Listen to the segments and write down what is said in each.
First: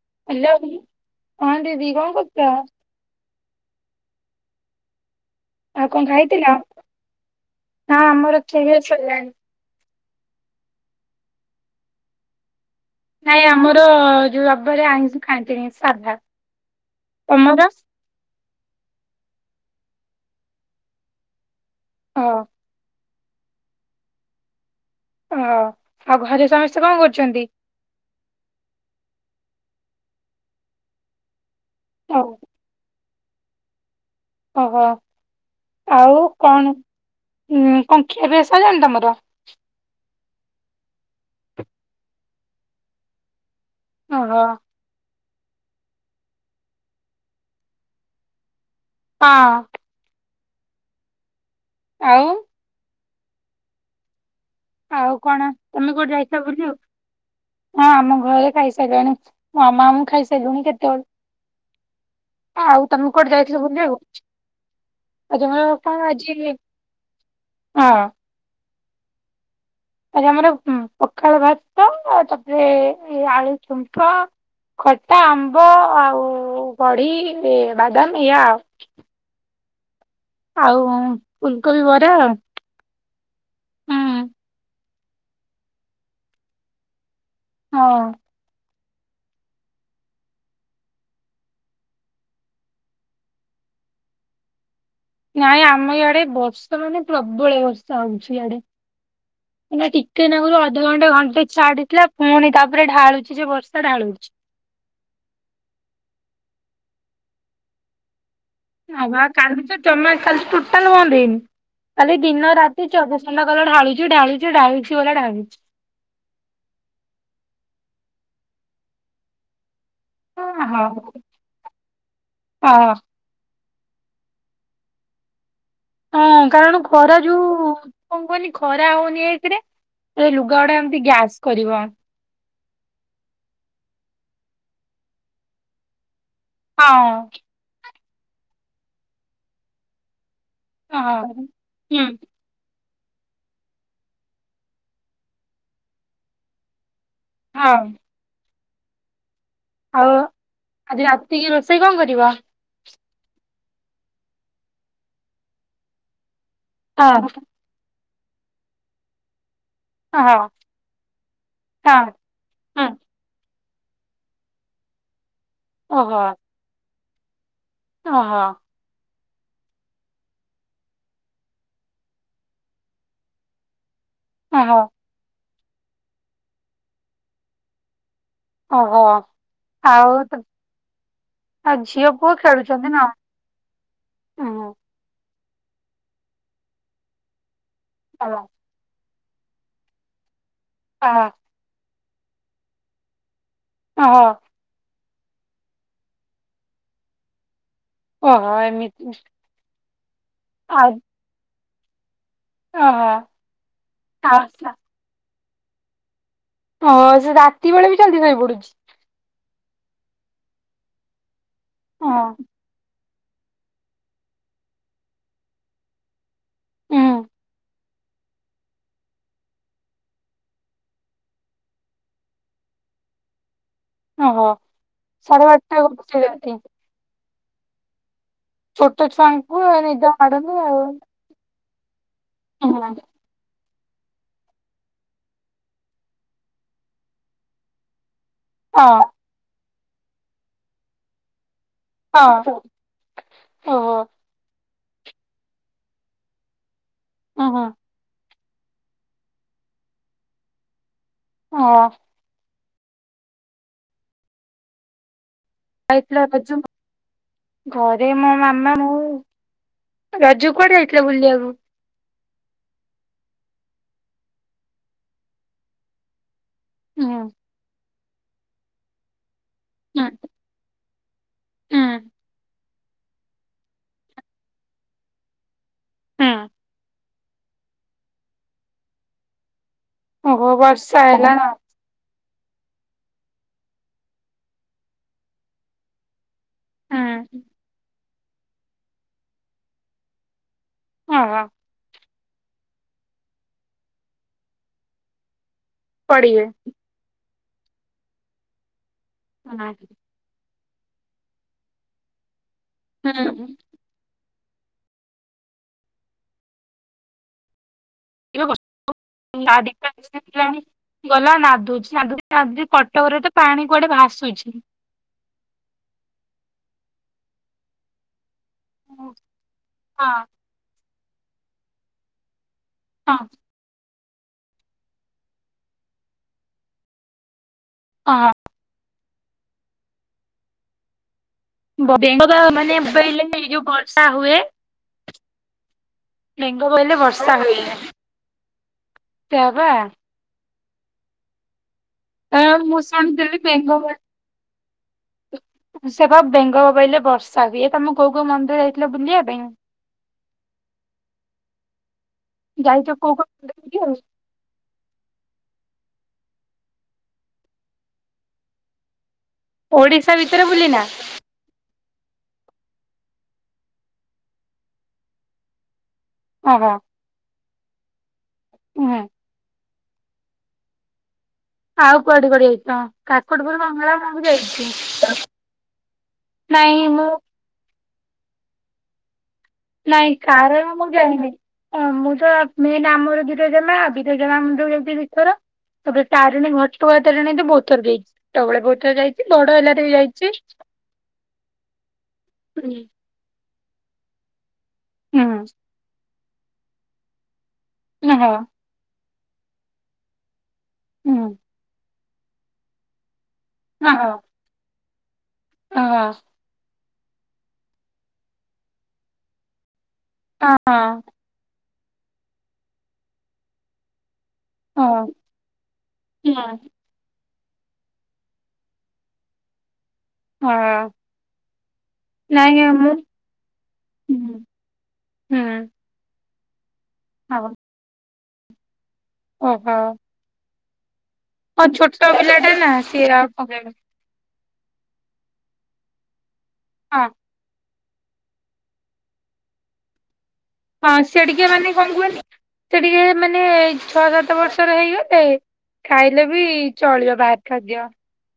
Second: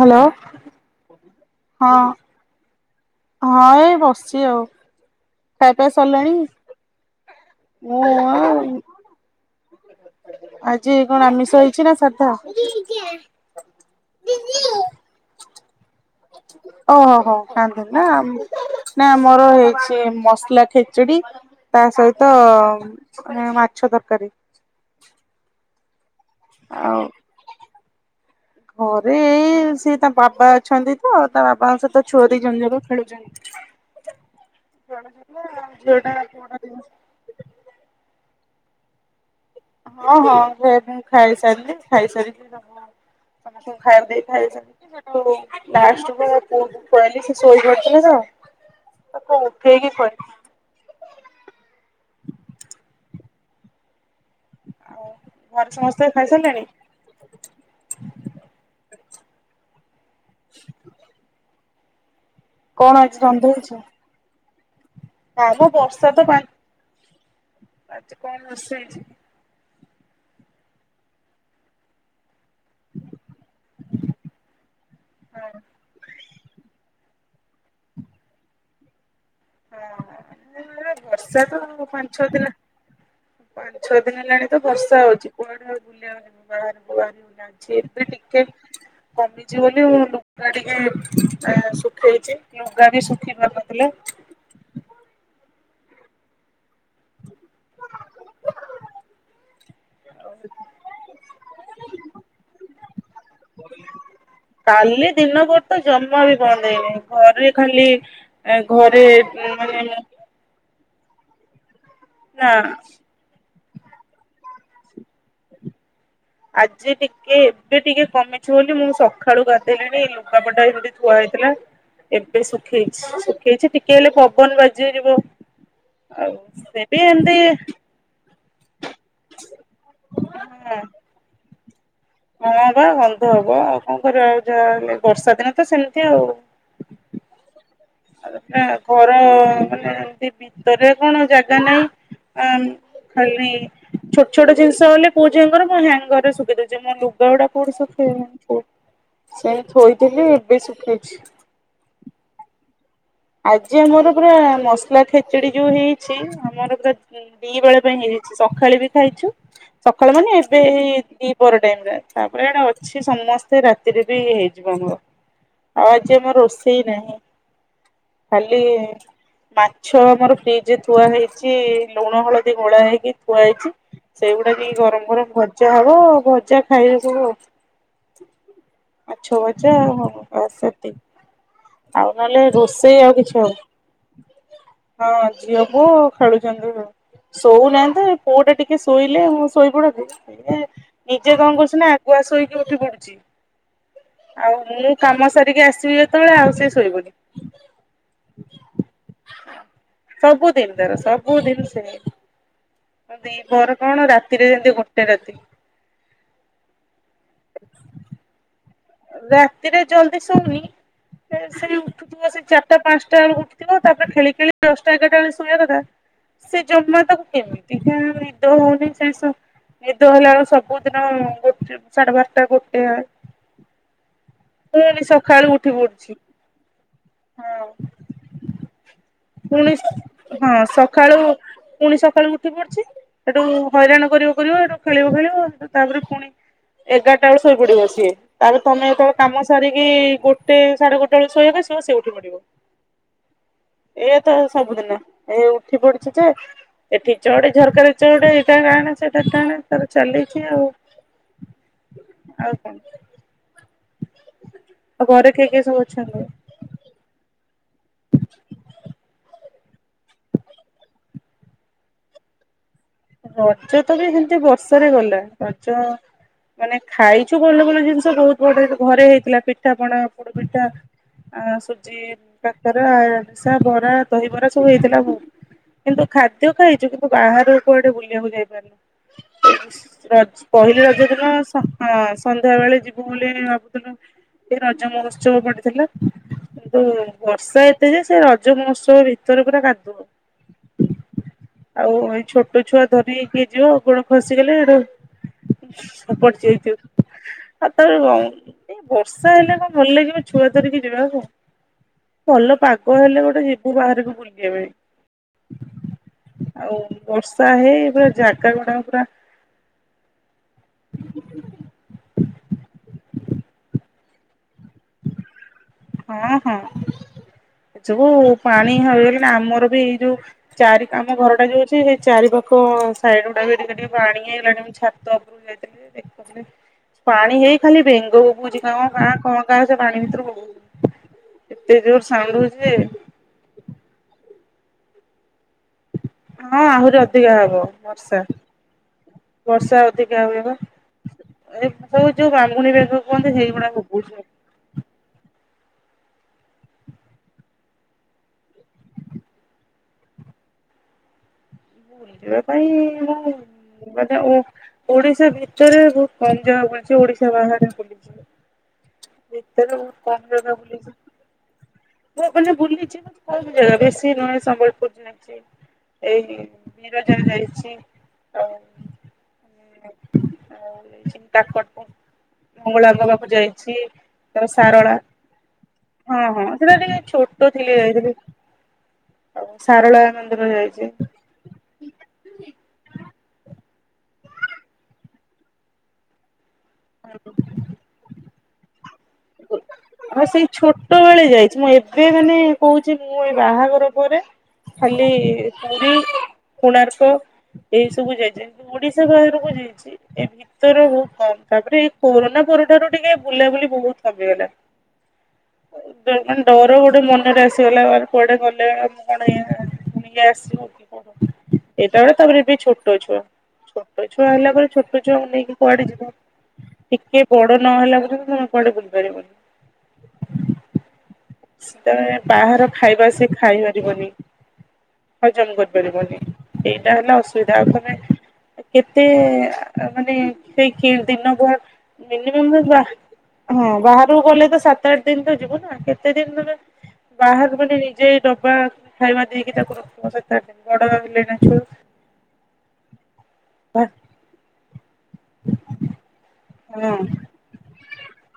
Hello. Hello ହଁ ଦିଦି କଣ କରୁଚ? ହଁ ଏଇ ବସିଛି ଆଉ। ଖାଇଆ ପିଆ ଆଉ କଣ ଖାଇଥିଲ? ହଁ ଆମର ସରିଲାଣି? ଖିଆ ସରିଲାଣି। ଆଜି କଣ ଆମିଷ ହେଇଛି ନା ସାଧା? ନାଇଁ, ଆମର ଯୋଉ ରବାରେ ଆଇଁଷ ଖାଆନ୍ତିନି, ସାଧା। ଓହୋ ହୋ ତମର? ଖାଆନ୍ତିନି। ନା ନା ଆମର ହେଇଛି ମସଲା ଖେଚୁଡି। ତା ହଁ ସହିତ ମାନେ ମାଛ ତରକାରୀ। ଓ ଆଉ ଘରେ ସମସ୍ତେ ଆଉ କଣ କରୁଛନ୍ତି? ଘରେ ଏଇ ସେ ତା ବାବା ଅଛନ୍ତି ତ ତା ବାବାଙ୍କ ସହିତ ଓ ଛୁଆ ଦିଜଣ ଯାକ। ଖେଳୁଛନ୍ତି। ଓହୋ ଆଉ କଣ [unintelligible] ଉଁ କଣ ଖିଆ ପିଆ ସରିଲାଣି ତମର? ହଁ ହଁ ଘ ମୁଁ ଖାଇସାରିଲି ଖାଇସାରିଲି [unintelligible] ସମସ୍ତଙ୍କୁ ଖାଇ ଓହୋ ଦେଇିସାରିଲି। ଲାଷ୍ଟକୁ ମୋ ପୁଅକୁ ଖୁଆଇଲି ସେ ଶୋଇପଡ଼ି ଥିଲା ତ। ହଁ [unintelligible] ଆଉ ଆଉ କଣ? ଘରେ ତମେ ସମସ୍ତେ କୋଉଠି ଯାଇଥିଲ ଖାଇସାରିଲେଣି? ବୁଲି? ହଁ ଆମ ଘରେ ଖାଇସାରିଲେଣି ମାମା ମୁଁ ଖାଇସାରିଲୁଣି କେତେବେଳେ। କଣ ଅଛି ରନ୍ଧେଉଛ? ଆ ଆଜି ଆମର କଣ ବର୍ଷା ତ ଆଜି ପା ହଁ। ଆଜି କଣ ରୋଷେଇ? ଆଜି ଆମର ପଖାଳ ଭାତ ତାପରେ ଆଳୁ ଠୁମ୍ପ। ଖଟା ହଁ ଆମ୍ବ ଆଉ ବଢ଼ି ବାଦାମ ଏୟା ଆଉ। ଆଉ ହଁ ଆଉ ବର୍ଷା ତ ଫୁଲକୋବି ପାଞ୍ଚ ବରା ଆଉ ଛଅ ଦିନ ପାଞ୍ଚଛଅ ଦିନ ହୁଁ ହେଲାଣି ତ ବର୍ଷା ହଉଛି କୁଆଡେ ଆଉ ବୁଲିବାକୁ ଯିବୁ ବାହାରିବୁ ବାହାରକୁ ହଁ ଏବେ ଟିକେ ଟିକେ କମିଛି ବୋଲି ମୁଁ ଲୁଗା ଟିକେ ସୁଖେଇଛି। ଲୁଗା ବି ଶୁଖିିପାରୁ ନଥିଲା। ନାଇଁ ଆମ ଇଆଡେ ବର୍ଷା ମାନେ ପ୍ରବଳ ବର୍ଷା ହଉଛି ଇଆଡେ। ହଁ ନା ଟିକେ ନା କୁରୁ ଅଧଘଣ୍ଟେ ଘଣ୍ଟେ ଛାଡିଥିଲା ପୁଣି ତାପରେ ଢାଳୁଛି ଯେ ବର୍ଷା ଢାଳୁଛି। କାଲି ଦିନବେଳେ ତ ଜମା ବି ବନ୍ଦ ଦେଇନି ଘରେ ଖାଲି ଘରେ ଆଉ ବା କାଲି ତ ମାନେ କାଲି ଟାଲ ବନ୍ଦ ହେଇନି କାଲିଦିନ ନା ରାତି ଚବିଶ ଘଣ୍ଟା କଲେ ଢାଳୁଛି ଢାଳୁଛି ଢାଳୁଛି ଗଲା ଢାଳୁଛି। ଆଜି ଟିକେ ଏବେ ଟିକେ କମିଛି ବୋଲି ମୁଁ ସକାଳୁ ଗାଧେଇଲିଣି ଲୁଗାପଟା ଏମିତି ହଁ ଥୁଆ ହେଇଥିଲା ଏବେ ହଁ ଶୁଖେଇଛି ଶୁଖେଇଛି ଟି କେ ହେଲେ ପବନ ବାଜି ବାଜିଯିବ। ଆଉ ହଁ କାରଣ ସେ ବି ଖରା ଏମିତି ଯୋଉ କଣ କୁହନି ଖରା ହଉନି ଏକରେ ହଁ ଲୁଗାଗୁଡା ଏମିତି ଗ୍ୟାସ କରିବ। ହଁ ବା ଗନ୍ଧ ହବ ଆଉ କଣ କରିବା ଆଉ ଯାହାହେଲେ ବର୍ଷା ଦିନ ତ ସେମିତି ଆଉ। ହଁ। ଆ ଘର ମାନେ ଏମତି ଭିତରେ ହଁ କଣ ଜାଗା ନାହିଁ। ହୁଁ ଆଁ ଖାଲି ଛୋଟ ଛୋଟ ଜିନିଷ ହେଲେ ପୁଅ ଝିଅଙ୍କର ମୁଁ ହ୍ୟାଙ୍ଗରେ ଶୁଖେଇ ଦଉଛି ମୋ ଲୁ ଲୁଗା ହଁ କୋଉଠି ଶୁଖେଇବି ସେନ୍ତି ଥୋଇଥିଲି ଏବେ ଶୁଖେଇଛି। ସେଇ କଣ କରିବ। ଆଜି ଆମର ପୁରା ମସଲା ଖେଚୁଡି ଯୋଉ ହେଇଛି ଆମର ପୁରା ହଁ ଦିବେଳ ପାଇଁ ହେଇଯାଇଛି। ସକାଳେ ବି ଖାଇଛୁ ସକାଳୁ ହଁ ମାନେ ଏବେ ଦିପର ଟାଇମ୍ ରେ। ହଁ ପୁଡ଼ା ଟା ହଁ ଅଛି ସମସ୍ତେ ରାତିରେ ବି ହେଇଯିବ ଆମର ଆଉ ଆଜି ଓହୋ ଆମ ରୋଷେଇ ନାହିଁ। ଓହୋ। ଖାଲି। ମାଛ ଆମର ଫ୍ରିଜ ରେ ଥୁଆ ହେଇଛି ଲୁଣ ହଳଦୀ ଗୋଳା ହେଇକି ଥୁଆ ହେଇଛି। ସେଇଗୁଡାକ ହି ଓହୋ ଗରମ ଗରମ ଭଜା ହବ ଭଜା ଖାଇବେ ସବୁ ଆଉ। ଓହୋ ମାଛ ଭଜା ହବ ଆଉ ତ ବାସ ସେତିକ। ଆଉ ଝିଅ ପୁଅ ନହେଲେ ଖେଳୁଛନ୍ତି ରୋଷେଇ ନା ଆଉ କିଛି ହ। ଓହୋ। ହଁ ଝିଅ ପୁଅ ଖେଳୁଛନ୍ତି ଶୋଉନାହାନ୍ତି ଏ ଓହୋ ପୁଅଟା ଟି ଟିକେ ଶୋଇଲେ ମୁଁ ଶୋଇ ପଡନ୍ତି ଇଏ ନିଜେ କଣ କରୁଛି ନା ଆଗୁଆ ଶୋଇକି ଉଠି ପଡୁଛି। ଓ ହୋ ଆଉ ମୁଁ କାମ ସାରିକି ଆସିବି ଯେତେବେଳେ ଆଉ ସେ ଶୋଇବନି। ଓହୋ ଏମିତି। ସବୁଦିନ ଆଉ ତାର ସବୁଦିନ ସେମ ଓହୋ। ଆଉ ଦିପହର କଣ ରାତିରେ ଆଚ୍ଛା। ଯେମିତି ଗୋଟେ ରାତି ହଁ ସେ ରାତି ବେଳେ ବି ଜଲ୍ଦି ଶୋଇ ପଡୁଚି। ରାତିରେ ଜଲ୍ଦି ଶୋଉନି କେ ସେଇ ଓହୋ। ଉଠୁଥିବ ସେ ଚାରିଟା ପାଞ୍ଚଟା ବେଳକୁ ଉଠୁ ଥିବ ତାପରେ ଖେଳି ଖେଳି ଦଶଟା ଏଗାରଟା ବେଳେ ଶୋଇବା କଥା। ସେ ଜମା ତାକୁ କେମିତି କେଜାଣି ନିଦ ହଉନି ସେ ଶୋ ନିଦ ହେଲା ବେଳୁ ସବୁଦିନ ଗୋଟେ ସାଢେ ବାରଟା ଗୋଟେ। ଓହୋ ପୁଣି ସାଢ଼େ ସକାଳୁ ଉଠି ବାରଟା ପଡୁଛି [unintelligible] ହଁ। ଛୋଟ ଛୁଆଙ୍କୁ ପୁଣି ନିଦ ମାଡୁନି ହଁ ଆଉ। ସକାଳୁ ପୁଣି ସକାଳୁ ଉଠି ହଁ ପଡୁଛି। ହଁ ସେଠୁ ହଇରାଣ କରିବ କରିବ ସେଠୁ ଖେଳିବ ଖେଳିବ ସେଠୁ ତାପରେ ପୁଣି। ଏଗାରଟା ବେଳୁ ଶୋଇ ପଡିବ‌ ସିଏ। ତାପରେ ତମେ ଯେତେବେଳେ କାମ ସାରିକି ଗୋଟେ ସାଢେ ଗୋଟେ ବେଳେ ଶୋଇବାକୁ ଆସିବ ସେ ଉ ଉଠିପଡ଼ିବ ଓହୋ ଏଇୟା ତ ସବୁଦିନ ଏଇ ଉଠି ପଡିଛି ଯେ। ଏଠି ଚଢେ ଓହୋ ଝରକାରେ ଚଢେ ଏଇଟା ଟାଣେ ସେଇଟା ଟାଣେ ତାର ଚାଲିଛି ଆଉ। ହଁ‌। ଆଉ କଣ? ଆଉ ଘରେ କିଏ କିଏ ସବୁ ଆଇଥିଲା ଅଛନ୍ତି? ରଜ ଘରେ ମୋ ମାମା ମୁଁ। ‌ରଜ କୁଆଡେ ଯାଇଥିଲା ବୁଲିବାକୁ? ରଜ ତ ବି ସେମିତି ବର୍ଷାରେ ଗଲା ରଜ। ମାନେ ହୁଁ ଖାଇଛୁ ଭଲ ଭଲ ଜିନିଷ ବହୁତ ବଢିଆ ଘରେ ହେଇଥିଲା ପି ପିଠା ପଣା ହୁଁ ପୋଡ ପିଠା ଆଁ ହୁଁ ସୁଜି କାକରା ଆରିଶା ବରା ଦହିବରା ସବୁ ହେଇଥିଲା ହୁଁ। କିନ୍ତୁ ହୁଁ ଖାଦ୍ୟ ଖାଇଛୁ କିନ୍ତୁ ବାହାରକୁ କୁଆଡେ ବୁଲିବାକୁ ଯାଇପାରୁଲୁନୁ ୟେସ। ରଜ ଓହୋ ପହିଲି ରଜ ବର୍ଷା ଦିନ ହେଲା ନା? ସ ହଁ ସନ୍ଧ୍ୟା ବେଳେ ଯିବୁ ବୋଲି ଭାବୁଥୁଲୁ ଏଇ ରଜ ମହୋତ୍ସବ ପଡିଥିଲା। କିନ୍ତୁ ହୁଁ ବର୍ଷା ଏତେ ଯେ ସେ ରଜ ମହୋତ୍ସବ ଭିତରେ ପୁରା କାଦୁଅ। ହଁ ବା। ଆଉ ଏଇ ଛୋଟ ଛୁଆ ଧରିକି କିଏ ଯିବ ଗୋଡ଼ ଖସିଗଲେ ସେଠୁ ପଡିବେ ପଡିଜାଇଥିବ ଆଉ ତ ଏବ ଏଇ ବର୍ଷା ହେଲେ କଣ ହୁଁ ଭଲ ଲାଗିବ ଛୁଆ ଧରିକି ଯିବାକୁ ଭଲ ପାଗ ହେଲେ ଗୋଟେ ଯିବୁ ବାହାରକୁ ବୁଲିବା ପାଇଁ। ଆଉ ବର୍ଷା ହେଇ ପୁରା ଜାଗା ଗୁଡାକ ପୁରା। ଗାଡ଼ି ତ ନେଇକି ଯିବାନି। ଗଲା ନାଦୁଛି ନାଦୁଚି ନାଦୁଚି କଟକରେ ତ ପାଣି କୁଆଡେ ଭାସୁଛି। ହଁ ହଁ ଏ ସବୁ ପାଣି ହଁ ହୋଇଗଲେ ନା ଆମର ବି ଏଇ ଯୋଉ ଚାରି ଆମ ଘର ଟା ଯୋଉ ଅଛି ସେଇ ଚାରି ପାଖ ହଁ ସାଇଡ ଗୁଡା ଏଇନା ଟିକେ ପାଣି ହେଇଗଲାଣି ମୁଁ ଛାତ ଉପରକୁ ଯାଇଥିଲି ଯେ ଦେଖୁଥିଲି ପାଣି ହେଇ ଖାଲି ବେଙ୍ଗ ହଁ ବୋବଉଛି କଁ କାଁ କଁ କାଁ ସେ ପାଣି ଭିତରୁ ବୋବ ବେଙ୍ଗ ଯେ [unintelligible] ଯୋଉ ବର୍ଷା ହୁଏ। ହଁ ବେଙ୍ଗ ବୋଇଲେ ଆହୁରି ବର୍ଷା ଅଧିକା ହୁଏ ହବ ବର୍ଷା ସେୟା ବା ବର୍ଷା ଅଧି କା ହୁଏ ବା ସବୁ ଯୋଉ ବାମୁଁଣୀ ମୁଁ ବେଗ କୁହନ୍ତି ଶୁଣିଥିଲି ସେଇଗୁଡା ବେଙ୍ଗ ବୋ ବୋବୋଉଛନ୍ ସେ ବା ବେଙ୍ଗ ବୋବେଇଲେ ବର୍ଷା ହୁଏ ତମେ କୋଉ କୋଉ ମନ୍ଦିର ଯାଇଥିଲେ ବୁଲିବା ପାଇଁ। ବୁଲିବା ପାଇଁ ଯାଇଛ କୋଉ ମୁଁ କୋଉ ମନ୍ଦିର ବୁଲିବାକୁ? ମାନେ‌ ମୁଁ ଓଡିଶା ଭିତରେ ବୋହୁତ କମ ଜାଗା ବୁଲିଛି ଓଡିଶା ବାହାରେ ବୁଲିଚି। ଭିତରେ ବୋହୁତ ଓଡିଶା କମ୍ ଭିତରେ ଜାଗା ବୁଲିନା ବୁଲିଚି। ମୁଁ ମାନେ ବୁଲିଚି କିନ୍ତୁ କମ୍ ଜାଗା ବେଶୀ ନୁହେଁ ସମ୍ବଲପୁର ଯାଇଚି। ଏଇଠୀ ଓହୋ ବିରଜା ଯାଇଛି ଆଉ [unintelligible] ହୁଁ ଆଉ ଯାଇଚି କାକଟପୁର୍ ଆଉ କୁଆଡେ କୁଆଡେ ଯାଇଛ? ମଙ୍ଗଳାଙ୍କ ପାଖକୁ କାକଟପୁର ଯାଇଛି ମଙ୍ଗଳା ମୁଁ ବି ଣୁ ଯାଇଛି ସାରଳା ହଁ ହଁ ସେଟା ନାଇଁ ଟିକେ ମୁଁ ଛୋଟୋ ଥିଲି ଯାଇଥିଲି। ଆଉ ସାରଳା ମନ୍ଦିର ଯାଇଚି। ଅଁ ମୁଁ ତ ମେନ୍ ଆମ୍ ଆମର ବିରଜାମା ଆ ବିରଜା ମା ମନ୍ଦିରକୁ ଯାଇଚି ଦିଥର ତାପରେ ତାରିଣୀ ଘଟ ତୁ ବୈତରଣୀ ତ ବୋହୁତ ଥର ଯାଇଚି ଛୋଟୋ ବୋଳେ ବୋହୁତ ଥର ଯାଇ ହଁ ସେଇ ଛୋଟୋ ବୋଳେ ଯାଇଛି ମୁଁ ଏବେ ମାନେ ହୁଁ କୋହୁଚି ମୁଁ ଏଇ ବାହାଘର ପରେ ଖାଲି ପୁରୀ କୋଣାର୍କ ଏଇ ସବୁ ହଁ ହଁ। ଯାଇଚି କିନ୍ତୁ ଓଡିଶା ବାହାରକୁ ଯାଇଛି ଏ ଭିତର ହୁଁ। ବୋହୁତ କମ ତାପରେ କୋରୋନା ପରଠାରୁ ଟିକେ ବୁଲାବୁଲି ହଁ ବୋହୁତ୍ କମିଗଲା ଆଉ ହଁ ଏବେ ମାନେ ଡର ଗୋଟେ ମନରେ ଆସିଗଲା ଆରେ କୁଆଡେ ଗଲେ ଆଉ ମୁଁ। [unintelligible] ଫୁଣି ଇଏ ଆସିବ କି ହଁ କଣ [unintelligible] ତାପରେ ଏବେ ଛୋଟୋ ଛୁଆ ଛୋଟୋ ଛୁଆ ହେଲା ରେ ଛୋଟୋ ଛୁଆଙ୍କୁ ନେଇକି କୁଆଡେ ଯିବ ଟିକେ ବଡ ନହେଲା ପର୍ଯ୍ୟନ୍ତ ତମେ କୁଆଡେ ବୁଲି ପାରିବନି। ହଁ। ସେତେବେଳେ ନାଇଁ ବାହାର ମୁଁ ଖାଇବା ସିଏ ଖାଇପାରିବନି। ହୁଁ ହଜମ କରିପାରିବନି। ଏଇଟା ହେଲା ହଁ ଅସୁବିଧା ଆଉ ତମେ କେତେ ଓହୋ ମାନେ ସେଇ କି ଦିନ ବୁହା ହଁ ଛୋଟ ପିଲା ଟା ମିନିମମ୍। [unintelligible] [unintelligible] ହଁ ବାହାରକୁ ଗଲେ ତ ସାତ ଆଠ ଦିନ ତ ଯିବନା କେତେ ଦିନ ତମେ ହଁ। ବାହାର ବୋଲି ନିଜେ ଡବା ଖାଇବା ଦେଇକି ତାକୁ ରଖିବ ସେଟା କେମିତି ହଁ ସିଇ ଟିକେ ମାନେ କଁ କୁହନି ସେ ଟିକେ ମାନେ ଛଅ ସାତ ବର୍ଷର ହେଇଗ ଲେ ଖାଇଲେ ବି ହଁ ଚଳିବ ବାହାର ଖାଦ୍ୟ।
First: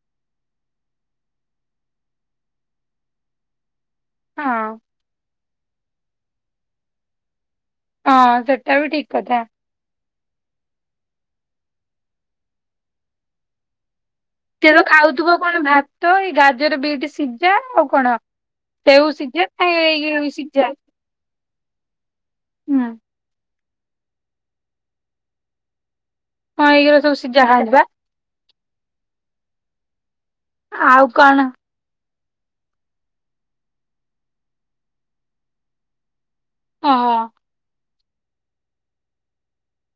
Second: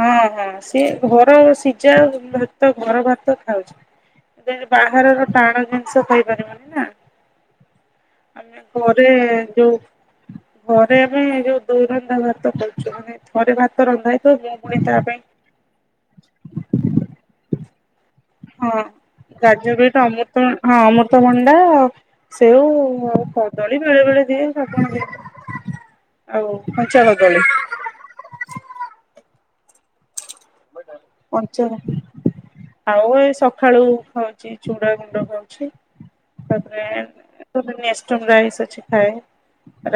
ହଁ ହଁ ସିଏ ଘର ସିଜା ଭାତ ଘର ଭାତ ଖାଉଛି। ହଁ ବାହାରର ଟାଣ ଜିନିଷ ଖାଇପାରିବନି ନା। ହଁ ଆମେ ସେଟା ବି ଠିକ ଘରେ କଥା ଯୋଉ ଘରେ ଆମେ ଯୋଉ ଦୋ ରନ୍ଧା ଭାତ କରୁଛୁ ମାନେ ଥରେ ଭାତ ରନ୍ଧା ହେଇ ସିଏ ତ ଖାଉଥୁବ କଣ ଭାତ ଏଇ ଗାଜର ବିଟ ସିଜା ଆଉ କଣ ହଁ ସେଉ ସିଝା ଗାଜର ଏଇ ହିତ ଏଇ ଅମୃତ ସିଝା ହଁ ଅମୃତ ତଭଣ୍ଡା ସେଉ ହୁଁ ଆଉ କ ଦଳି ବେଳେ ବେଳେ ଦିଏ [unintelligible] ଆଉ ହଁ ଏଇଗୁରା କଞ୍ଚା ସବୁ କଦଳି। ସିଝା ଖାଉଚି ବା ଆଉ କଣ କଞ୍ଚା ଆଉ ଏ ସଖାଳୁ ଖାଉଚି ଚୁଡା ଗୁଣ୍ଡ ଖାଉଛି। ତାପରେ ଓହୋ ଗୋଟେ ନେଷ୍ଟମ ରାଇସ ଅଛି ଖାଏ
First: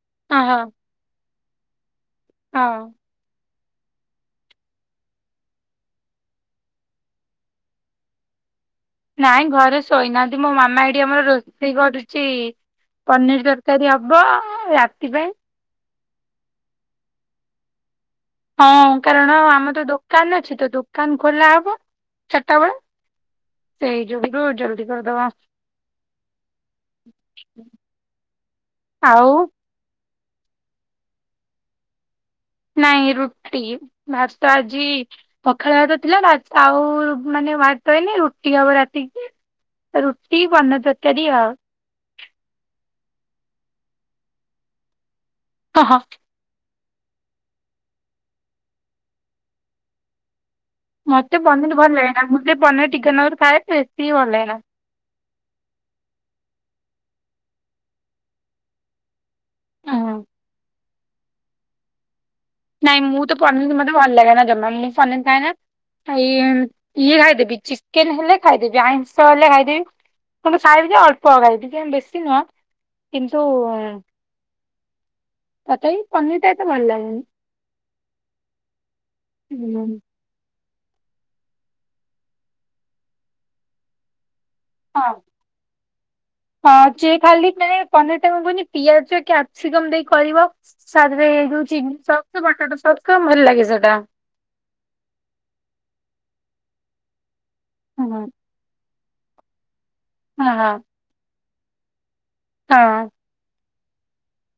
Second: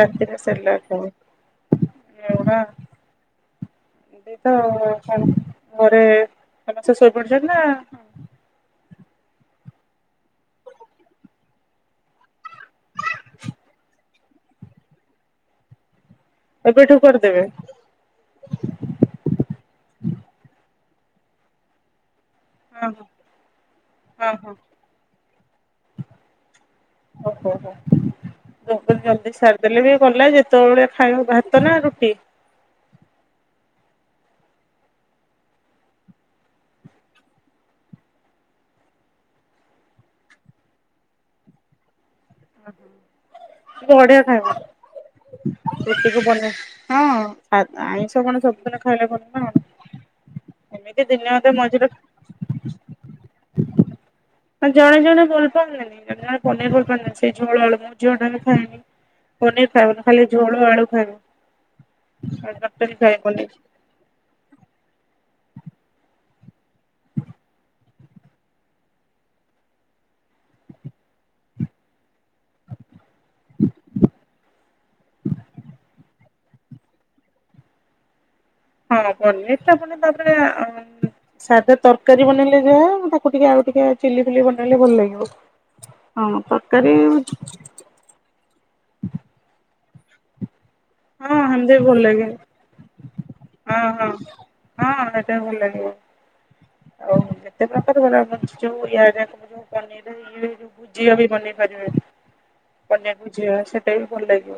ରାତିରେ ଓହୋ ସେରଲାକ୍ ଖାଏ। ହଁ ସେଇ ତ ଆଉ ଛଡ଼ ଘରେ ସମସ୍ତେ ଶୋଇପଡିଚନ୍ତି ନା ନାଇଁ ଘରେ ଶୋଇନାହାନ୍ତି ମୋ ମାମା ଏଇଠି ଆମର ରୋଷେଇ କରୁଚି ପନିର ତରକାରୀ ହବ୍ ହବ ରାତି ପାଇଁ। ଏବେ ଠୁ କରିଦେବେ। ହଁ! କାରଣ ଆମର ଦୋକାନ୍‌ ଅଛି ତ, ଦୋକାନ୍‌ ଖୋଲା ହବ। ଚାର୍ଟା ବଳେ, ହଁ ହଁ ସେଇ ହଁ ଯୁଗୁରୁ ହଁ। ଜଲ୍ଦି କର୍ଦବା। [inaudible] ଆଉ ଦେଲେ ବି ଯେତବଳେ ଖାଇବ, ଭାତ ନା ରୁଟି? ନାଇଁ ରୁଟି, ଭାତ ଆଜି ପଖାଳ ଭାତ ଥିଲା। ଆଉ ମାନେ ଭାତ ହେଇନି, ରୁଟି ହବ ରାତିକି। ରୁଟି ବନା ତର୍କାରୀ ଆଉ। [inaudible] ଆଇଁଷ କ'ଣ ହଁ ହଁ ସବୁଦିନ ଖାଇଲେ ଭଲ। ଏମିତି ଦିନେ ମତେ ଅଧେ ପନିର ମଝିରେ [inaudible] ଜଣେ ଜଣେ ବଲ୍ ପାନ୍ତିନି, ଜଣେ ପନିର୍ ଭଲ୍ ପାଆନ୍ତିନି। ସେଇ ଝୋଳ ଆଳୁ, ମୋ ଝିଅ ଟା ବି ଖାଏନି। ପନିର୍ ଖାଇବନି, ଖାଲି ଝୋଳ ଆଳୁ ଖାଇବ। ଟୋଟାଲି ନାଇଁ, ମୁଁ ତ ଖାଇବନି ପନିର୍ ମତେ ଭଲ୍‌ ଲାଗେନା, ଜମା ମୁଁ ପନିର୍ ଖାଏନା। ଇଏ ଖାଇଦେବି। ଚିକେନ୍‌ ହେଲେ ଖାଇଦେବି, ଆଇଁଷ ହେଲେ ଖାଇଦେବି। ଖାଇବି ଯେ ଅଳ୍ପ ଖାଇବି, ଟିକେ ବେଶୀ ନୁହଁ। କିନ୍ତୁ ତଥାବି ପନିର୍ ଟା ଏତେ ଭଲ୍ ଲାଗେନି। ହଁ! ପନିର୍ ଟା ହୁଁ। ପୁଣି ସାଦା ତର୍କାରୀ ବନେଇଲେ ଯାହା। ତାକୁ ଟିକେ ଆଉ ଟିକେ ଚିଲି ଫିଲି ବନେଇଲେ ଭଲ୍ ହଁ ଲାଗିବ। ପନିର୍ ଟା କ'ଣ କୁହନି ପିଆଜ, କ୍ୟାପ୍ସିକମ୍ ଦେଇ କରିବ। ହଁ ହେମିତି ଚିଲି ବି ଭଲ ଲାଗେ ସକ୍ସ, ପଟାଟୋ ସକ୍ସ ଭଲ୍‌ ଲାଗେ ହଁ ସେଟା। ହଁ ହଁ! ଏଟା ବି ଭଲ୍‌ ଲାଗିବ, ଆଉ ଯେତେ ପ୍ରକାର [inaudible] ହୁଁ ହୁଁ ପନିର୍ ହଁ ହଁ ହଁ। ଭୁଜିଆ ସେଟା ବି ଭଲ୍‌ ଲାଗିବ।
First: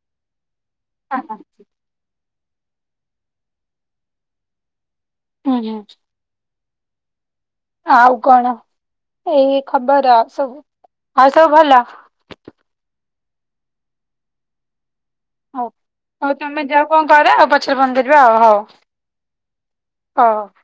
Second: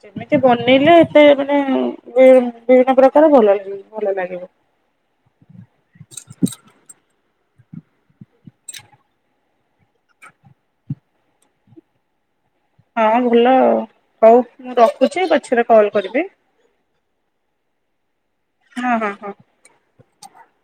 ଯେ ବନେଇଲେ ଏତେ ହଁ ମାନେ, ବି---ବିଭିନ୍ନ ପ୍ରକାର ଭଲ ଭଲ ଲାଗିବ। ହୁଁ ହୁଁ। ଆଉ କଣ, ଏଇ ଖବର ଆଉ ସବୁ। ଆଉ ସବୁ ଭଲ? ହଁ! ଭଲ ଆଉ। ହଉ ମୁଁ ରଖୁଚି, ହଉ। ପଛ୍ରେ କଲ୍ କରିବି। ହଉ ତମେ ଯାଅ କ'ଣ କର, ପଛରେ ଫୋନ୍ କରିବା ଆଉ ହଉ। ହଁ ହଁ ହଁ! [inaudible]